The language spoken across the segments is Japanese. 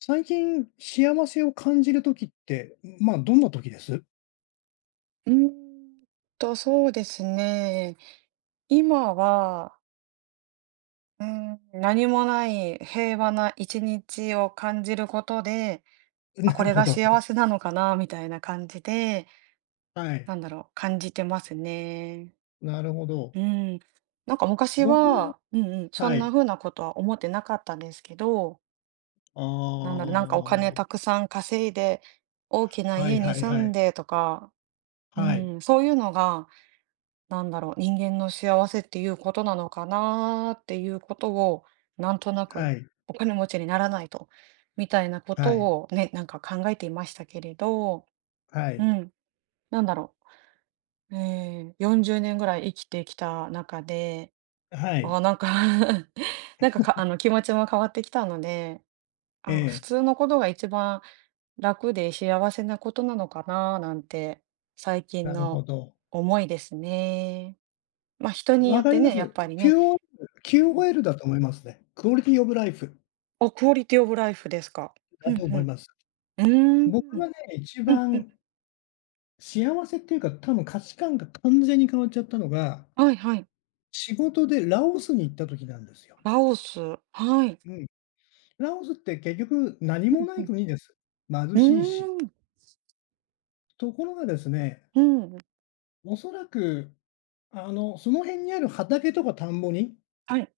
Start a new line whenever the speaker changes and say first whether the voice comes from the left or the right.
left: 最近、幸せを感じる時って、まあ、どんな時です？
right: うーんそうですね。今は、何もない平和な一日を感じることで、あ、
left: な
right: こ
left: る
right: れ
left: ほ
right: が
left: ど。
right: 幸せなのかなみたいな感じで、
left: はい。
right: なんだろう、感じてますね。
left: なるほど。
right: うん。なんか昔
left: 僕の
right: は、うんうん、そ
left: は
right: んな
left: い。
right: 風なことは思ってなかったんですけど、
left: あ
right: なんだろう、なんかお金た
left: あ。
right: くさん稼いで、大きな
left: はい
right: 家に
left: はい
right: 住
left: は
right: ん
left: い。
right: でとか、う
left: はい。
right: ん、そういうのがなんだろう、人間の幸せっていうことなのかなっていうことを、なんとな
left: は
right: く
left: い
right: お金持ちにならないと、みたいなこ
left: は
right: と
left: い
right: をね、なんか考えていましたけれど、
left: は
right: う
left: い。
right: ん、なんだろう、40年ぐらい生きてきた中で、
left: はい。
right: あ、なんか なんか、あの気持ちも変わってきたので、
left: え
right: あ、普
left: え、
right: 通のことが一番楽で幸せなことなのかななんて最近
left: なるほ
right: の
left: ど。
right: 思いですね。まあ人によ
left: 分
right: っ
left: か
right: て
left: りま
right: ね、やっ
left: す。
right: ぱりね、
left: QOL。
right: うん。
left: QOL だと思いますね。クオリティオブライフ
right: あ、クオリティオブライフですか。う
left: だ
right: んうん。
left: と思い
right: う
left: ます。
right: ー
left: 僕
right: ん。
left: がね、一
right: うんうん。
left: 番幸せっていうか、多分価値観が完全に変わっちゃったのが、
right: はいはい。
left: 仕事でラオスに行った時なんですよ。
right: ラオス。はい。
left: うん、ラオスって結局何
right: う
left: も
right: ん
left: ない
right: うん。
left: 国です。貧
right: う
left: しいし。
right: ーん。
left: ところがですね、
right: うん。
left: おそらく、その辺にある畑とか田んぼに
right: はい。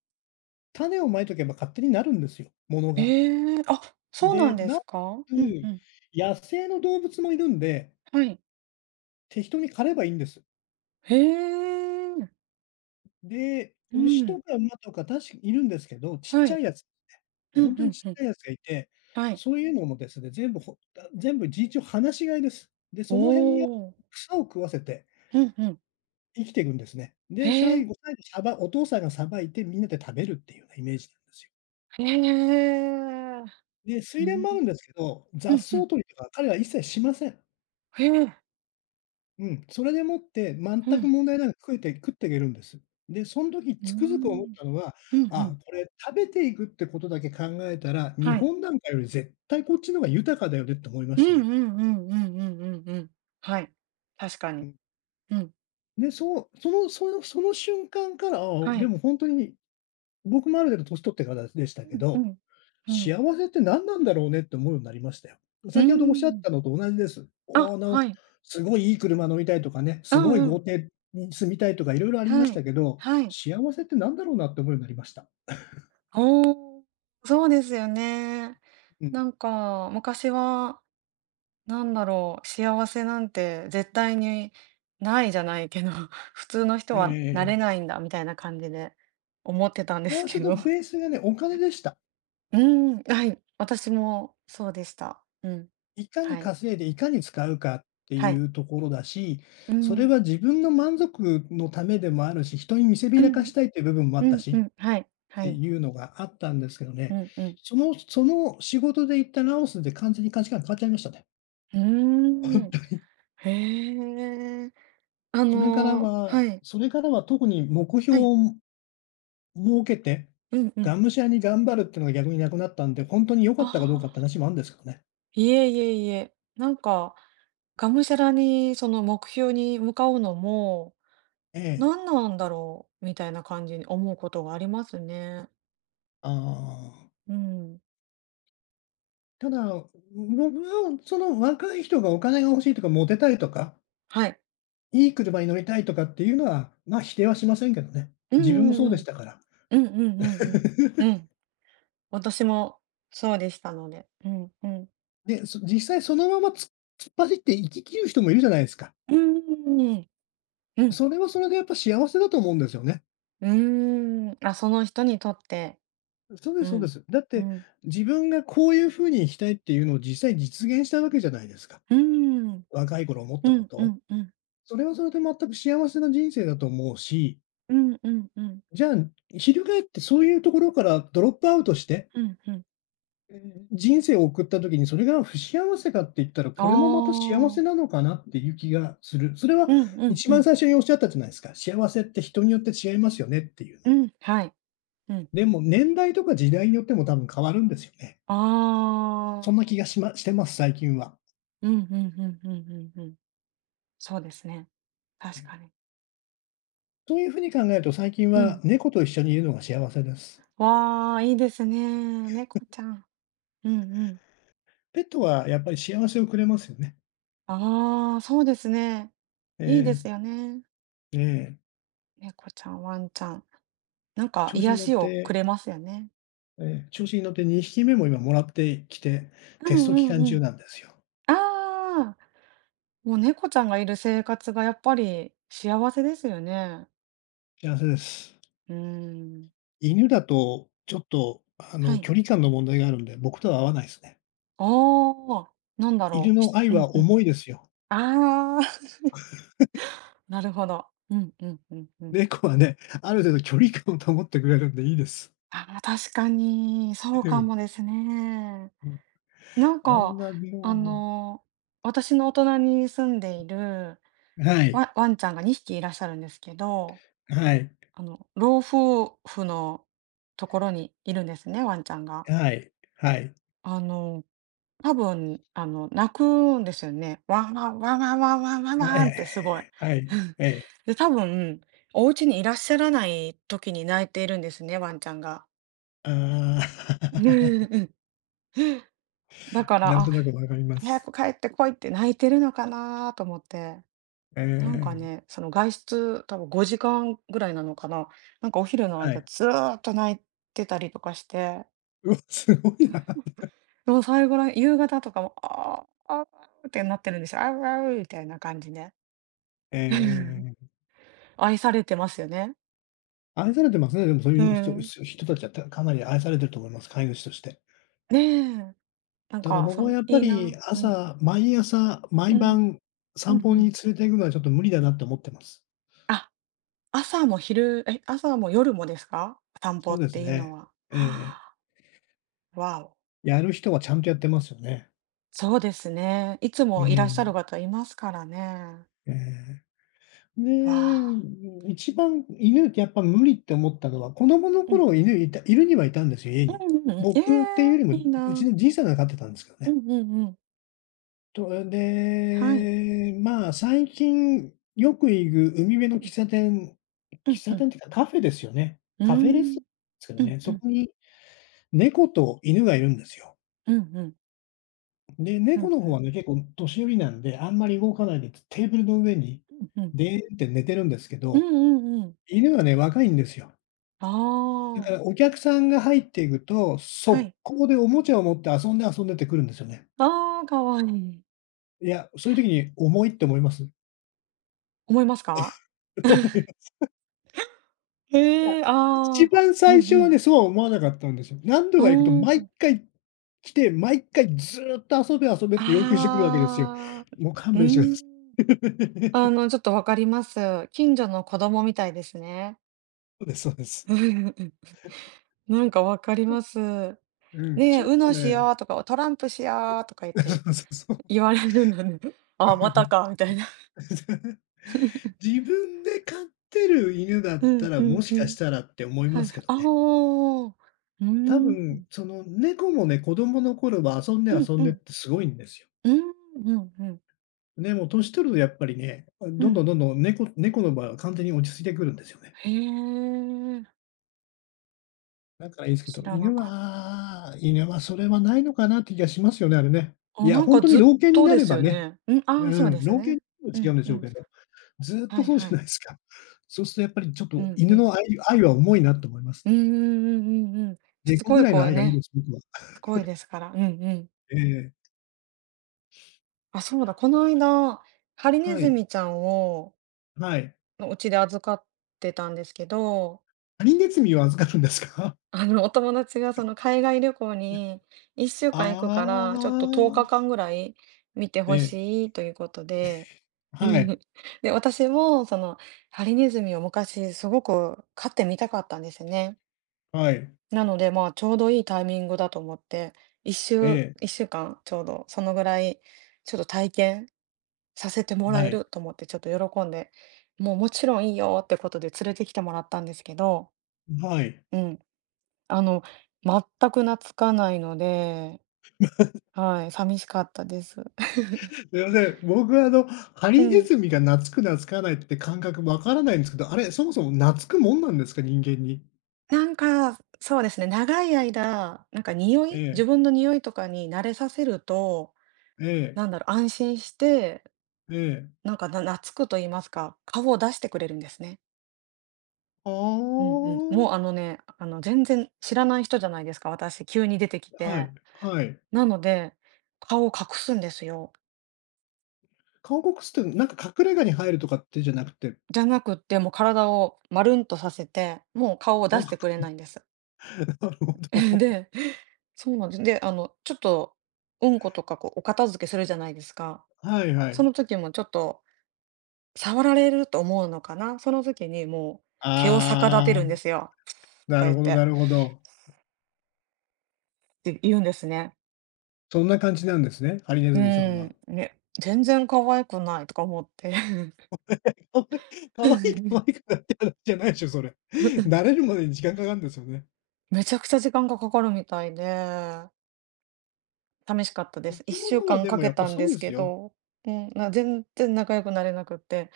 left: 種をまいとけば勝手になるんですよ、ものが。
right: ええ、あ、そうな
left: で、
right: んで
left: なお
right: す
left: か
right: か？
left: つ
right: うんうん。
left: 野生の動物もいるんで、
right: はい。
left: 適当に狩ればいいんです。
right: へえ。
left: で、
right: う
left: 牛と
right: ん。
left: か馬とか確かいるんですけど、ちっ
right: は
left: ちゃ
right: い。
left: いやつ、
right: うん、
left: 本当
right: う
left: に
right: ん
left: ちっ
right: うん。
left: ちゃいやつがいて、
right: はい。
left: そういうのもですね、全部事実上放し飼いです。で、
right: お
left: その辺に
right: お。
left: 草を食わせて
right: うんうん。
left: 生きていくんですね。
right: へ
left: で、最
right: え。
left: 後最後お父さんがさばいてみんなで食べるっていうようなイメージなんですよ。
right: へえ。
left: で、水
right: う
left: 田もあるん
right: ん。
left: ですけど、
right: う
left: 雑
right: んう
left: 草
right: ん。
left: 取りとか彼は一切しません。
right: へえ。
left: うん、それでもって全
right: う
left: く
right: ん。
left: 問題なく食っていけるんです。で、その時
right: うー
left: つくづく思っ
right: ん。
left: たのは、
right: うんう
left: あ、
right: ん。
left: これ食べていくってことだけ考えたら、日
right: はい。
left: 本なんかより絶対こっちの方が豊かだよねって思いま
right: う
left: し
right: ん
left: たね。
right: うんうんうんうんうんうん。はい。確か
left: う
right: に。
left: ん。
right: うん。
left: で、そう、その瞬間から、あ、
right: は
left: で
right: い。
left: も本当に、僕もある程度年取ってからでしたけ
right: う
left: ど、
right: ん。うん。
left: 幸せって何なんだろうねって思うようになりましたよ。
right: うー
left: 先ほどおっしゃっ
right: ん。
left: たのと同じです。おあ
right: あ、
left: の、
right: はい。
left: すごいいい車乗りたいとかね、
right: うん
left: す
right: う
left: ごい
right: んう
left: 豪
right: ん
left: 邸に住みたいとかいろいろあり
right: あ
left: ま
right: は
left: し
right: い。
left: たけど、
right: はい。
left: 幸せって何だろうなって思うようになりました。
right: おお、そうですよね。
left: うん。
right: なんか、昔は、なんだろう、幸せなんて絶対にないじゃないけど、普通の人
left: え
right: はなれな
left: え。
right: いんだみたいな感じで思ってたんです
left: 幸せ
right: け
left: の
right: ど。
left: ベースがね、お金でした。
right: うん、はい。私もそうでした。うん。
left: いかに
right: はい。
left: 稼いでいかに使うかって
right: は
left: い
right: い。
left: うところだし、
right: う
left: それ
right: ん。
left: は自分の満足のためでもあるし、人に見せび
right: う
left: らか
right: ん、
left: したいっていう部分もあ
right: う
left: った
right: んう
left: し。
right: ん、はい、は
left: て
right: い、
left: いうのがあったんですけど
right: う
left: ね、
right: んうん。
left: その仕事で行ったラオスで完全に価値観変わっちゃいましたね。
right: うーん。へえ。あ
left: それから
right: の
left: は
right: はい、
left: それからは特に目標
right: はい、
left: を設けて、
right: うんう
left: が
right: ん。
left: むしゃらに頑張るっていうのが逆になくなったんで、ほんとに良か
right: あ
left: ったかどうかって
right: あ、
left: 話もあるんですけどね。
right: いえいえいえ。なんか、がむしゃらにその目標に向かうのも、
left: ええ。
right: 何なんだろうみたいな感じに思うことがありますね。
left: ああ。
right: うん。
left: ただ、僕はその若い人がお金が欲しいとか、モテたいとか、
right: はい。
left: いい車に乗りたいとかっていうのは、ま、否定はしませんけどね。
right: う
left: 自分もそ
right: ん
left: う
right: うん
left: で
right: う
left: し
right: ん。
left: たから。
right: うんうんうんうん。うん。私もそうでしたので。うんうん。
left: で、実際そのまま突っ走って生き切る人もいるじゃないですか。
right: うんうんうん。うん。
left: それはそれでやっぱ幸せだと思うんですよね。
right: うーん、あ、その人にとって、
left: そうで
right: う
left: すそうで
right: ん、
left: す。だっ
right: う
left: て、
right: ん、
left: 自分がこういう風にしたいっていうのを実際実現したわけじゃないですか。
right: うーん、
left: 若い頃思っ
right: う
left: たこ
right: んう
left: と。
right: んうん、
left: それはそれで全く幸せな人生だと思うし、
right: うんうんうん、
left: じゃあ、翻ってそういうところからドロップアウトして
right: うんうん、
left: 人生を送った時にそれが不幸せかって言ったら、
right: あ
left: これもまた幸せ
right: あ、
left: なのかなっていう気がする。それは
right: うんうん
left: 一
right: う
left: 番
right: ん、
left: 最初におっしゃったじゃないですか。幸せって人によって違いますよねっていうの。
right: うん、はい、うん、
left: でも年代とか時代によっても多分変わるんですよね。
right: あ
left: そ
right: あ、
left: んな気がしましてます、最近は。
right: うんうんうんうんうんうん、そうですね、確かに。
left: そういうふうに考えると最近
right: う
left: は
right: ん、
left: 猫と一緒にいるのが幸せです。
right: わあ、いいですね、猫ちゃん。うんうん、
left: ペットはやっぱり幸せをくれますよね。
right: ああ、そうですね、いいです
left: え
right: よね、
left: え、ええ。
right: 猫ちゃん、ワンちゃん、なんか
left: 調子
right: 癒
left: に乗っ
right: しをく
left: て
right: れますよね。
left: 調子に乗って2匹目も今もらってきて、
right: うん
left: テスト期
right: うん
left: 間
right: う
left: 中
right: ん。
left: なんですよ。
right: ああ、もう猫ちゃんがいる生活がやっぱり幸せですよね。
left: 幸せです。
right: うーん。
left: 犬だと、ちょっと、
right: はい。
left: 距離感の問題があるんで、僕とは合わないですね。
right: ああ、なんだ
left: 犬
right: ろう。
left: の
right: し
left: 愛
right: うん
left: は
right: うん。
left: 重いですよ。
right: ああ、なるほど。うんうんうんう ん。
left: 猫はね、ある程度距離感を保ってくれるんでいいです。
right: ああ、確かに、そ う
left: う
right: か
left: ん、
right: もですね。
left: うん。
right: なん
left: あん
right: か、
left: な
right: あ
left: も
right: の、私のお隣に住んでいる
left: うはい、
right: ワンちゃんが2匹いらっしゃるんですけど、
left: はい、
right: あの、老夫婦のところにいるんですね、ワンちゃんが。
left: はい、はい。
right: あの、多分、あの、泣くんですよね。ワンワン、ワンワンワンワンワン
left: え
right: ワンってすごい。
left: え、はい、ええ。
right: で、多分、お家にいらっしゃらない時に泣いているんですね、ワンちゃんが。
left: あ あ、
right: うん。だか
left: な
right: ら、
left: んと
right: あ、
left: なくわかりま
right: 早
left: す。
right: く帰ってこいって泣いてるのかなと思って。なんか
left: ええ、
right: ね、その外出、多分5時間ぐらいなのかな。なんかお昼の
left: は
right: 間
left: い。
right: ずーっと泣いてたりとかして、
left: うわ、すごいな。
right: でもう最後の夕方とかも、ああ、あーってなってるんですよ。あーあーみたいな感じで。うん、
left: ええ、
right: 愛されてますよね。
left: 愛されてますね、でもそう
right: う
left: いう人
right: ん。
left: 人たちは、かなり愛されてると思います、飼い主として。
right: ねえ、なん
left: ただ
right: か、
left: 僕
right: そ
left: は
right: の
left: やっぱ
right: いい
left: り
right: な。うん、
left: 毎朝、毎
right: うん、
left: 晩
right: う
left: 散
right: ん
left: 歩
right: う
left: に連
right: ん。
left: れて行くのはちょっと無理だなって思ってます。
right: あ、朝も朝も夜もですか？散
left: そ
right: 歩
left: う
right: っ
left: です
right: ていうの
left: ね。
right: は。
left: ええ。
right: はあ、わお。
left: やる人はちゃんとやってますよね。
right: そうですね。いつ
left: う
right: もいらっしゃる
left: ん。
right: 方いますからね。
left: ええ。
right: わ
left: で、
right: あ。
left: 一番犬ってやっぱ無理って思ったのは、子供の
right: うん。
left: 頃犬いるにはいたんですよ、家
right: う
left: に。
right: んうんうん。え
left: 僕っていうよりも、
right: え、いい
left: うち
right: な。
left: のじいさんが飼ってたんですけど
right: う
left: ね。
right: んうんうん。はい。
left: で、まあ、最近よく行く海辺の
right: う
left: 喫
right: ん
left: 茶店
right: う
left: 喫
right: んう
left: 茶店
right: ん。
left: っていうかカフェですよね。
right: うー
left: カフェレストで
right: ん。
left: すけど
right: うん
left: ね、
right: う
left: そ
right: ん。
left: こに猫と犬がいるんですよ。
right: うんうん。
left: で、
right: ふ
left: 猫
right: ん
left: の方
right: ふん。
left: はね、結構年寄りなんで、あんまり動かないで、テーブルの上に
right: うんうん。
left: でーんって寝てるんですけ
right: うんう
left: ど、
right: んうんうんうんんうんうんうんうんうん
left: 犬はね、若いんですよ。
right: あ
left: だか
right: あ、
left: らお客さんが入っていくと、
right: は
left: 速
right: い。
left: 攻でおもちゃを持って遊んで遊んでってくるんですよね。
right: ああ、かわい。い
left: いや、そういう時に重いって思います？
right: 思いますか？
left: いや、
right: へえ、あ
left: 一
right: あ、
left: 番
right: う
left: 最
right: ん
left: 初
right: う
left: はね、
right: ん。
left: そうは思わなかったんですよ。何度
right: う
left: か行くと
right: ー
left: 毎
right: ん。
left: 回来て、毎回ずっと遊べ遊べって要求してくるわけですよ。
right: ああ、
left: もう勘
right: うー
left: 弁してください。
right: ん。あ の、ちょっとわかります。近所の子供みたいですね。
left: そうですそうで す。
right: うんうんうんなんかわかります。ね
left: うん、ち
right: え、
left: ょっ
right: ウ
left: と
right: ノし
left: ね、
right: ようとか、トランプしようとか言 って
left: そうそうそう。
right: 言われるのに、ああ、またかみたいな。
left: 自分で飼ってる犬だ
right: う
left: った
right: ん
left: ら、
right: う
left: も
right: ん
left: し
right: う
left: かし
right: ん。
left: たらって思い
right: は
left: ま
right: い
left: す
right: は
left: け
right: い。
left: ど
right: ああ、
left: ね。
right: うー
left: 多分、
right: ん。
left: その猫もね、子供の頃は遊んで
right: うん
left: 遊ん
right: う
left: でっ
right: ん。
left: てすごいんですよ。
right: うん、うんうん。
left: ね、もう年取るとやっぱりね、
right: う
left: どんどん
right: ん。
left: どんどん猫の場合は完全に落ち着いてくるんですよね。
right: へえ、
left: だからいいですけど、
right: 知らな
left: 犬
right: かった
left: は犬はそれはないのかなって気がしますよね、あれね。い
right: あ、
left: や、
right: なん
left: ほん
right: か
left: とに
right: ずっ
left: 老犬に
right: と
left: な
right: で
left: れ
right: す
left: ば
right: よ
left: ね、
right: ね。うん、
left: う
right: ああ、そうで
left: ん、
right: す
left: 老犬
right: ね。
left: と
right: う
left: 違う
right: ん
left: んで
right: う
left: しょう
right: ん。
left: けど、ずっ
right: は
left: と
right: い
left: そうじ
right: は
left: ゃ
right: い。
left: ないですか。そうするとやっぱりちょっ
right: う
left: と
right: んう
left: 犬
right: ん。
left: の愛は重いなと思います
right: うん
left: ね。
right: うんうんうんうん。しつ
left: 猫
right: こ
left: ぐ
right: い
left: らい
right: 子
left: の
right: は
left: 愛がいい
right: ね、
left: です、僕は。
right: しつこいですから。うんうん。
left: ええ。
right: あ、そうだ、この間、ハリネ
left: は
right: ズ
left: い、
right: ミちゃんを
left: はい。
right: の、うちで預かってたんですけど
left: ハリネズミを預かるんですか？
right: あの、お友達がその海外旅行に1週
left: あ
right: 間行くから、ちょっと10
left: あ。
right: 日間ぐらい見て
left: え
right: ほ
left: え、
right: しいということで、う
left: はい、
right: ん で、私もそのハリネズミを昔すごく飼ってみたかったんですね。
left: はい、
right: なので、まあ、ちょうどいいタイミングだと思って、
left: え
right: 一週間ちょうどそのぐらいちょっと体験させても
left: え、
right: ら
left: は
right: え
left: い。
right: ると思ってちょっと喜んで、もうもちろんいいよってことで連れてきてもらったんですけど、
left: はい。
right: うん。あの、全く懐かないので、はい、寂しかったです。
left: すいません。僕はハ
right: う
left: リネ
right: ん。
left: ズミが懐く懐かないって感覚わからないんですけど、あれ、そもそも懐くもんなんですか？人間に。
right: なんか、そうですね、長い間、なんか匂
left: え
right: い
left: え、
right: 自分の匂いとかに慣れさせると、
left: ええ、
right: なんだろう、安心して、
left: ええ。
right: なんか、懐くと言いますか、顔を出してくれるんですね。
left: あ
right: うんうん。も
left: あ。
right: うあのね、あの、全然知らない人じゃないですか、私、急に出てき
left: は
right: て。
left: い、はい。
right: なので、顔を隠すんですよ。
left: 顔隠すって、なんか隠れ家に入るとかってじゃなくて、
right: じゃなくって、もう体をまるんとさせて、もう顔を出
left: 顔
right: し
left: 隠
right: てくれな
left: す。
right: いん です。
left: なるほ ど。
right: で、そうなんです。で、あの、ちょっと、うんことか、こう、お片付けするじゃないですか。
left: はいは
right: そ
left: い。
right: の時もちょっと、触られると思うのかな、その時にもう、毛を逆立てるん
left: あ
right: で
left: あ、
right: すよ、と
left: な
right: か
left: る
right: 言っ
left: ほど
right: て、っ
left: なるほど。
right: て言うんですね。
left: そんな感じなんですね、ハリネ
right: う
left: ズミさんは。
right: ん、ね、全然可愛くないとか思って。
left: かわいい、かわいい、かわい くないって話じゃないでしょ、それ。慣れるまでに時間かかるんですよね。
right: めちゃくちゃ時間がかかるみたいで、寂しかったで
left: 生
right: す。
left: き
right: 1週
left: 物は
right: 間
left: で
right: か
left: もや
right: け
left: っぱ
right: たん
left: そ
right: で
left: うで
right: す
left: す
right: け
left: よ。
right: ど、うん、全然仲良くなれなくって、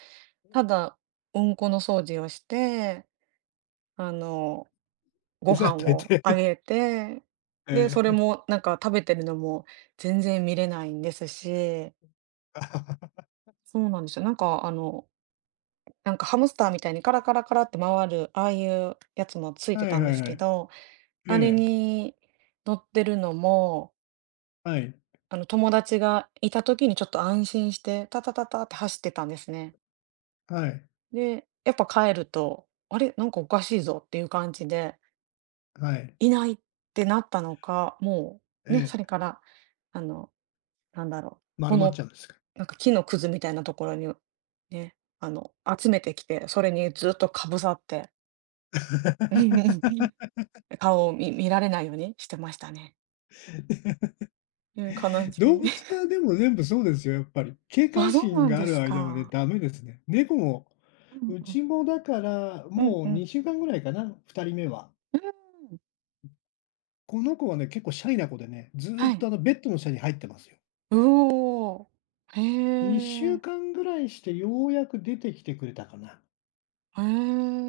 right: ただ、うんこの掃除をしてあの、ご
left: 餌与
right: 飯
left: え
right: をあ
left: て、
right: げて、で、
left: え
right: それ
left: え。
right: もなんか食べてるのも全然見れないんですし、そうなんですよ。なんかあの、なんかハムスターみたいにカラカラカラって回る、ああいうやつもついて
left: はい
right: たん
left: は
right: で
left: い
right: す
left: は
right: け
left: い。
right: ど、
left: え
right: あれ
left: え、
right: に乗ってるのも、
left: はい、
right: あの、友達がいた時にちょっと安心して、タタタタって走ってたんですね。
left: はい、
right: で、やっぱ帰ると、あれ、なんかおかしいぞっていう感じで、
left: はい、
right: いないってなったのか、もう、ね、
left: え
right: それ
left: え、
right: から、あの、なんだろう、
left: 丸
right: こ
left: まっち
right: の、
left: ゃうんですか。
right: なんか木のくずみたいなところに、ね、あの、集めてきて、それにずっとかぶさって、顔を見られないようにしてましたね。うん、悲し
left: 動
right: い。
left: 物 はでも全部そうですよ、やっぱり。警
right: あ、
left: 戒
right: そう
left: 心
right: なん
left: があ
right: で
left: る
right: す
left: 間はね、
right: か。
left: ダメですね。猫も、
right: うん
left: う
right: うん。
left: ちもだから
right: うん
left: もう
right: うん。
left: 2週間ぐらいかな、2人目は。
right: うん。
left: この子はね、結構シャイな子でね、ずー
right: は
left: っと
right: い。
left: あのベッドの下に入ってますよ。
right: うお
left: 2
right: ー。へ
left: 週
right: え。
left: 間ぐらいしてようやく出てきてくれたかな。
right: へ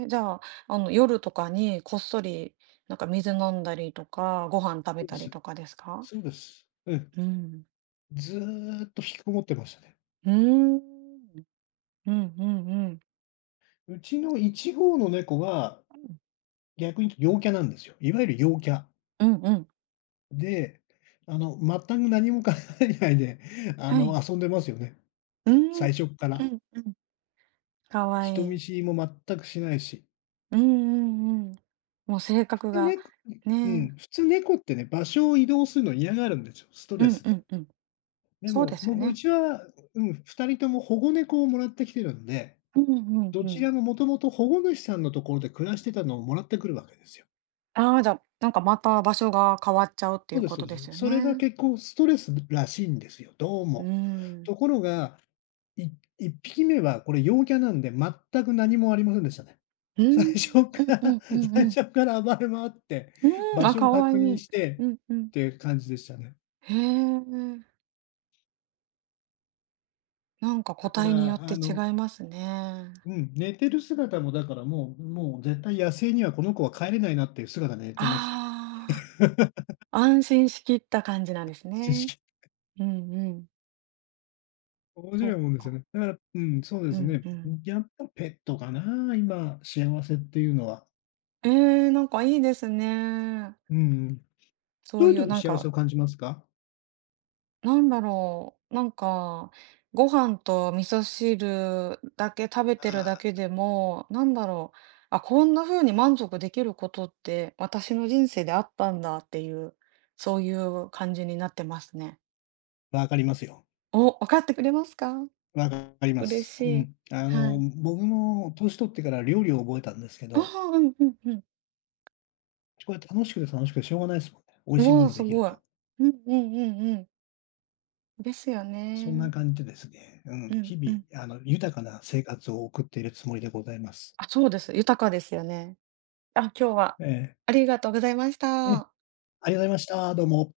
right: え、じゃあ、あの、夜とかにこっそり、なんか水飲んだりとか、ご飯食
left: そ
right: べ
left: うで
right: たり
left: す。
right: とかですか？
left: そうです。うん。
right: うん。
left: ずーっと引きこもってましたね。
right: うーん。うんうんうん。
left: うちの1号の猫は、
right: うん。
left: 逆に言うと陽キャなんですよ。いわゆる陽キャ。
right: うんうん。
left: で、全く何も考えないで、
right: はい。
left: 遊んでますよね。
right: うーん。うん
left: 最初っから。
right: うん。かわい
left: 人見
right: い。
left: 知りも全くしないし。
right: うんうんうん。もう性
left: 普
right: 格
left: 通
right: が、
left: 猫う
right: ね。
left: ん、普通猫ってね、場所を移動するの嫌がるんですよ、スト
right: う
left: レ
right: ん
left: ス
right: う
left: で。
right: んうん。
left: で
right: そうで
left: も、
right: す
left: も
right: よ
left: うう
right: ね。
left: ちは、うん、2人とも保護猫をもらってきてるんで、
right: うんうん
left: ど
right: う
left: ち
right: ん。
left: らももともと保護主さんのところで暮らしてたのをもらってくるわけですよ。
right: ああ、じゃあ、なんかまた場所が変わっちゃうってい
left: そう
right: う
left: です
right: こ
left: そう
right: と
left: で
right: で
left: す。
right: すよ
left: それが
right: ね。
left: 結構ストレスらしいんですよ、どう
right: うー
left: も。
right: ん。
left: ところが、い1匹目はこれ陽キャなんで、全く何もありませんでしたね。
right: うー
left: 最
right: ん。
left: 初
right: う
left: か
right: んう
left: ら
right: んうん
left: 最
right: うん。
left: 初から暴れ回って、
right: うーん、
left: 場
right: あ、
left: 所を
right: 可愛
left: 確
right: い
left: 認
right: い。
left: してっ
right: うんうん。
left: ていう感じでしたね。
right: へえ、なんか個
left: だか
right: 体によ
left: ら、
right: って違いますね。
left: 寝てる姿もだからもう絶対野生にはこの子は帰れないなっていう姿で寝てますよ。
right: ああ、安心しきった感じなんです
left: 知
right: ね。
left: 識。
right: うんうん。
left: 面
right: そ
left: 白
right: っ
left: いもんですよ
right: か。
left: ね。だから、そうで
right: う
left: す
right: ん
left: ね。
right: うん。
left: やっぱペットかな、今幸せっていうのは。
right: ええ、なんかいいですね。
left: うん。
right: そ
left: どう
right: う
left: いう
right: い
left: 時
right: う
left: に
right: なん
left: 幸せ
right: か
left: を感じますか？
right: なんだろう、なんか、ご飯と味噌汁だけ食べてるだ
left: あ
right: けでも、なんだろう、あ、こんな風に満足できることって私の人生であったんだっていう、そういう感じになってますね。
left: あ、わかりますよ。
right: お、分かってくれますか？
left: わかりま
right: 嬉
left: す。う
right: しい。
left: ん。
right: はい。
left: 僕も年取ってから料理を覚えたんですけ
right: あ
left: ど、
right: あ、うんうんうん。
left: これ楽しくて楽しくてしょうがないですもんね。美味
right: う
left: しいも
right: わ
left: の
right: あ、
left: が
right: す
left: できる
right: ごい。
left: と。
right: うんうんうんうん。ですよ
left: そんな
right: ね。
left: 感じでですね、
right: うんう
left: 日
right: ん。
left: 々、豊かな生活を送っているつもりでございます。
right: あ、そうです。豊かですよね。あ、今日は
left: ええ。
right: ありがとうございまし
left: ええ、
right: た。
left: ありがとうございました。どうも。